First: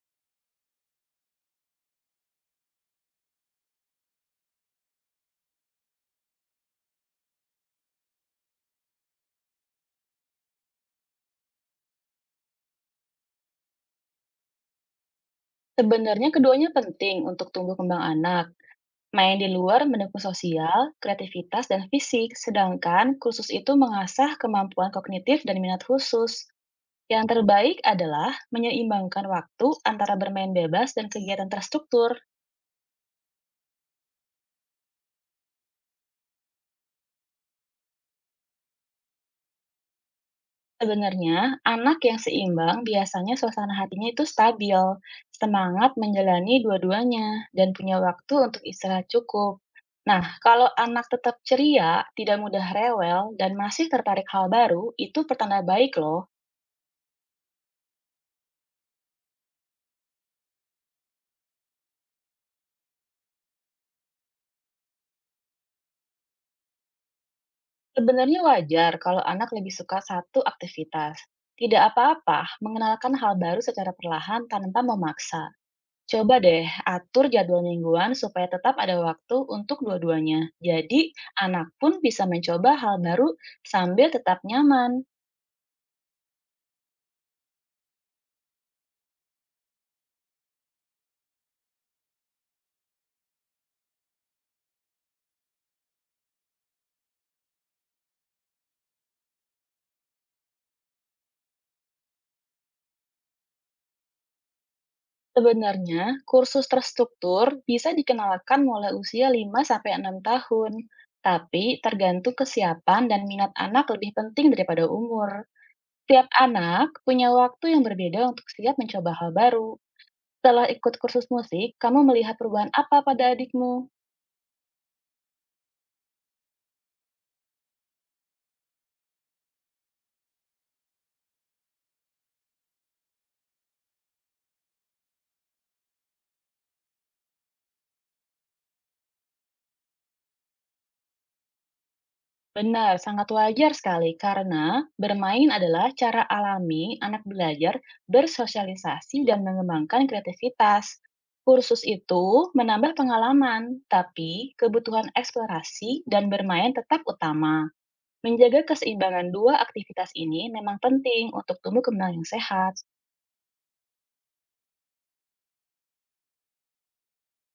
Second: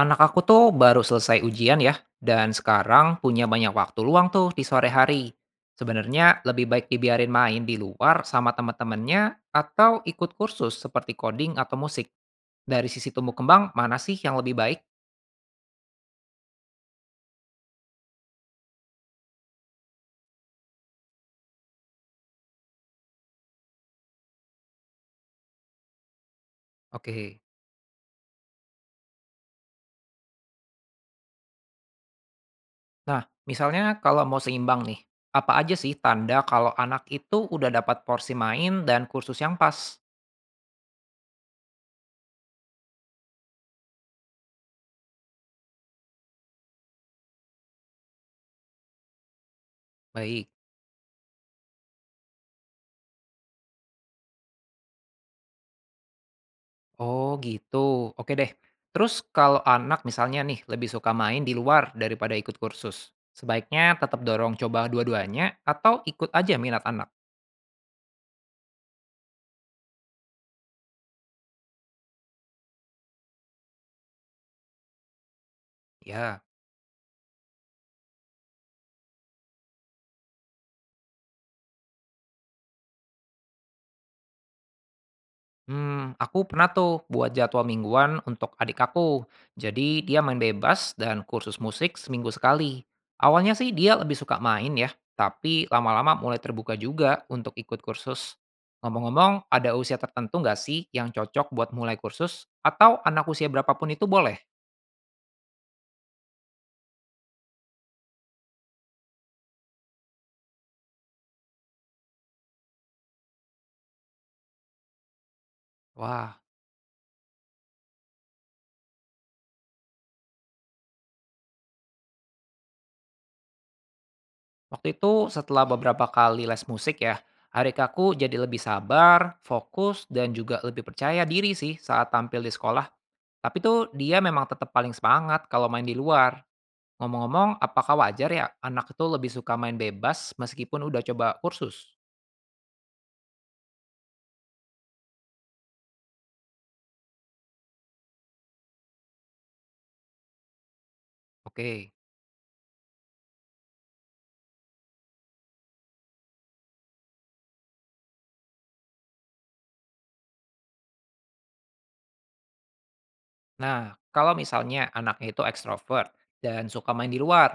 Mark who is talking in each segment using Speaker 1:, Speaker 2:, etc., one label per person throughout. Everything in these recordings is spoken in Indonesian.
Speaker 1: Anak aku tuh baru selesai ujian ya, dan sekarang punya banyak waktu luang tuh di sore hari. Sebenarnya lebih baik dibiarin main di luar sama teman-temannya atau ikut kursus seperti coding atau musik. Dari sisi tumbuh kembang, mana sih yang lebih baik?
Speaker 2: Sebenarnya keduanya penting untuk tumbuh kembang anak. Main di luar mendukung sosial, kreativitas, dan fisik, sedangkan kursus itu mengasah kemampuan kognitif dan minat khusus. Yang
Speaker 1: Oke.
Speaker 2: terbaik adalah menyeimbangkan waktu antara bermain bebas dan kegiatan terstruktur.
Speaker 1: Nah, misalnya kalau mau seimbang nih, apa aja sih tanda kalau anak itu udah dapat porsi main dan kursus yang pas?
Speaker 2: Sebenarnya, anak yang seimbang biasanya suasana hatinya itu stabil, semangat menjalani dua-duanya, dan punya waktu untuk istirahat cukup. Nah,
Speaker 1: Baik.
Speaker 2: kalau anak tetap ceria, tidak mudah rewel, dan masih tertarik hal baru, itu pertanda baik loh.
Speaker 1: Oh gitu, oke deh. Terus kalau anak misalnya nih lebih suka main di luar daripada ikut kursus, sebaiknya tetap dorong coba dua-duanya atau ikut aja minat anak?
Speaker 2: Sebenarnya wajar kalau anak lebih suka satu aktivitas. Tidak apa-apa mengenalkan hal baru secara perlahan tanpa memaksa. Coba
Speaker 1: Ya,
Speaker 2: deh atur jadwal mingguan supaya tetap ada waktu untuk dua-duanya. Jadi, anak pun bisa mencoba hal baru sambil tetap nyaman.
Speaker 1: hmm, aku pernah tuh buat jadwal mingguan untuk adik aku. Jadi dia main bebas dan kursus musik seminggu sekali. Awalnya sih dia lebih suka main ya, tapi lama-lama mulai terbuka juga untuk ikut kursus. Ngomong-ngomong, ada usia tertentu nggak sih yang cocok buat mulai kursus? Atau anak usia berapapun itu boleh?
Speaker 2: Sebenarnya, kursus terstruktur bisa dikenalkan mulai usia lima sampai enam tahun. Tapi, tergantung kesiapan dan minat anak lebih penting daripada umur. Tiap
Speaker 1: Wah,
Speaker 2: anak punya waktu yang berbeda untuk siap mencoba hal baru. Setelah ikut kursus musik, kamu melihat perubahan apa pada adikmu?
Speaker 1: waktu itu setelah beberapa kali les musik ya, hari jadi lebih sabar, fokus, dan juga lebih percaya diri sih saat tampil di sekolah. Tapi tuh dia memang tetap paling semangat kalau main di luar. Ngomong-ngomong, apakah wajar ya anak itu lebih suka main bebas meskipun udah coba kursus?
Speaker 2: Benar, sangat wajar sekali karena bermain adalah cara alami anak belajar bersosialisasi dan mengembangkan kreativitas. Kursus
Speaker 1: Oke.
Speaker 2: itu menambah pengalaman, tapi kebutuhan eksplorasi dan bermain tetap utama. Menjaga keseimbangan dua aktivitas ini memang penting untuk tumbuh kembang yang sehat.
Speaker 1: Nah, kalau misalnya anaknya itu ekstrovert dan suka main di luar,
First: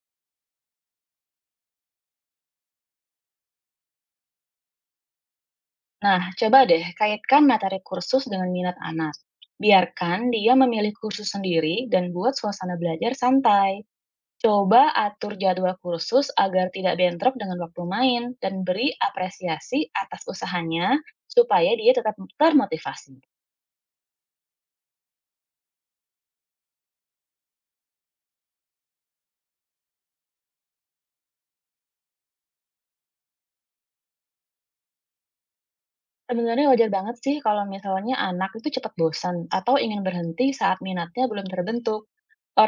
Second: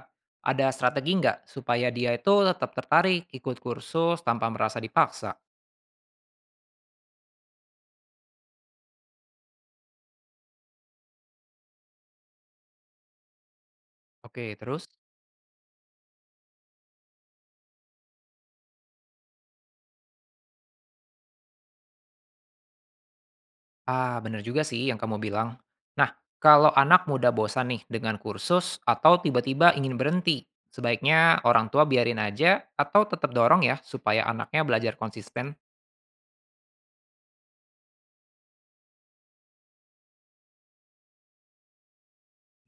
Speaker 1: ada strategi nggak supaya dia itu tetap tertarik ikut kursus tanpa merasa dipaksa?
Speaker 2: Nah, coba deh kaitkan materi kursus dengan minat anak. Biarkan dia memilih kursus sendiri dan buat suasana belajar santai.
Speaker 1: Oke,
Speaker 2: Coba
Speaker 1: terus?
Speaker 2: atur jadwal kursus agar tidak bentrok dengan waktu main dan beri apresiasi atas usahanya supaya dia tetap termotivasi.
Speaker 1: Ah, bener juga sih yang kamu bilang. Nah, kalau anak muda bosan nih dengan kursus atau tiba-tiba ingin berhenti, sebaiknya orang tua biarin aja atau tetap dorong ya supaya anaknya belajar konsisten,
Speaker 2: Sebenarnya wajar banget sih kalau misalnya anak itu cepat bosan atau ingin berhenti saat minatnya belum terbentuk.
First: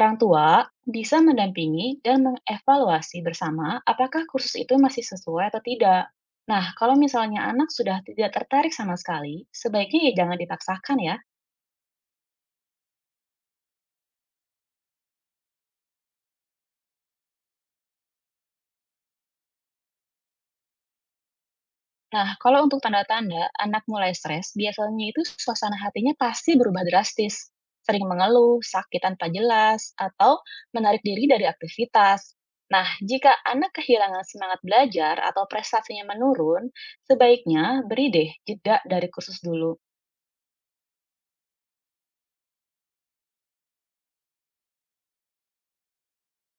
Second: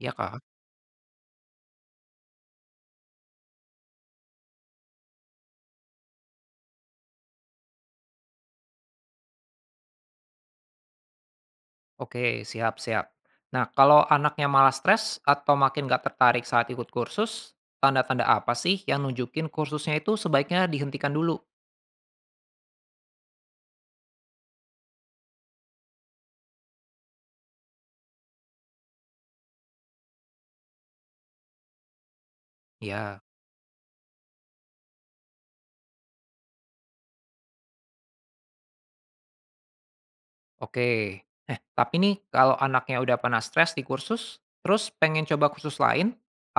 Speaker 1: ya kak?
Speaker 2: tua bisa mendampingi dan mengevaluasi bersama apakah kursus itu masih sesuai atau tidak. Nah, kalau misalnya anak sudah tidak tertarik sama sekali, sebaiknya ya jangan dipaksakan ya.
Speaker 1: Oke, siap-siap. Nah, kalau anaknya malah stres atau makin gak tertarik saat ikut kursus, tanda-tanda apa sih yang nunjukin kursusnya itu sebaiknya dihentikan dulu?
Speaker 2: Nah, kalau untuk tanda-tanda anak mulai stres, biasanya itu suasana hatinya pasti berubah drastis. Sering mengeluh, sakit tanpa jelas, atau menarik diri dari aktivitas. Nah,
Speaker 1: Ya.
Speaker 2: jika anak kehilangan semangat belajar atau prestasinya menurun, sebaiknya beri deh jeda dari kursus dulu.
Speaker 1: Oke. Eh, tapi nih kalau anaknya udah pernah stres di kursus, terus pengen coba kursus lain,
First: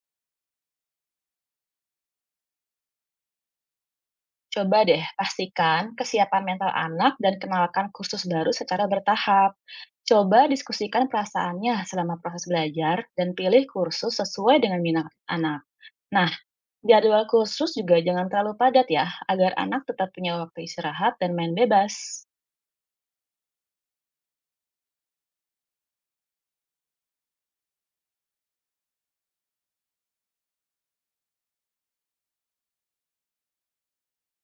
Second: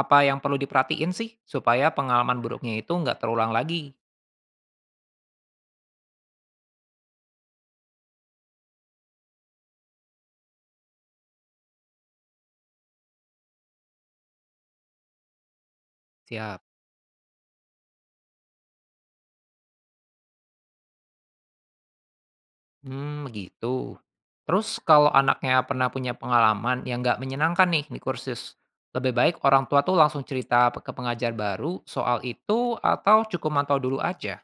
Speaker 1: apa yang perlu diperhatiin sih supaya pengalaman buruknya itu nggak terulang lagi?
Speaker 2: Coba deh pastikan kesiapan mental anak dan kenalkan kursus baru secara bertahap. Coba diskusikan perasaannya selama proses belajar dan pilih kursus sesuai dengan minat anak. Nah,
Speaker 1: Siap.
Speaker 2: jadwal khusus juga jangan terlalu padat ya, agar anak tetap punya waktu istirahat dan main bebas.
Speaker 1: Hmm, begitu. Terus kalau anaknya pernah punya pengalaman yang nggak menyenangkan nih di kursus, lebih baik orang tua tuh langsung cerita ke pengajar baru soal itu atau cukup mantau dulu aja?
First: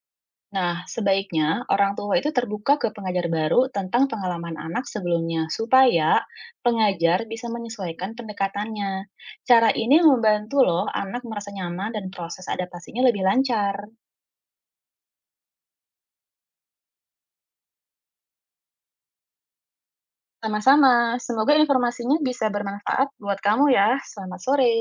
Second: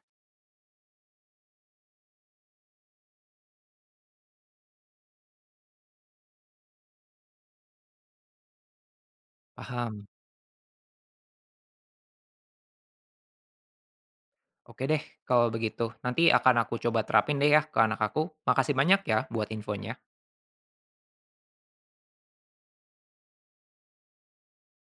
Speaker 2: Nah, sebaiknya orang tua itu terbuka ke pengajar baru tentang pengalaman anak sebelumnya, supaya pengajar bisa menyesuaikan pendekatannya. Cara ini
Speaker 1: Paham.
Speaker 2: membantu loh anak merasa nyaman dan proses adaptasinya lebih lancar.
Speaker 1: Oke deh, kalau begitu. Nanti akan aku coba terapin deh ya ke anak aku. Makasih banyak ya buat infonya.
Speaker 2: Sama-sama, semoga informasinya bisa bermanfaat buat kamu ya. Selamat sore.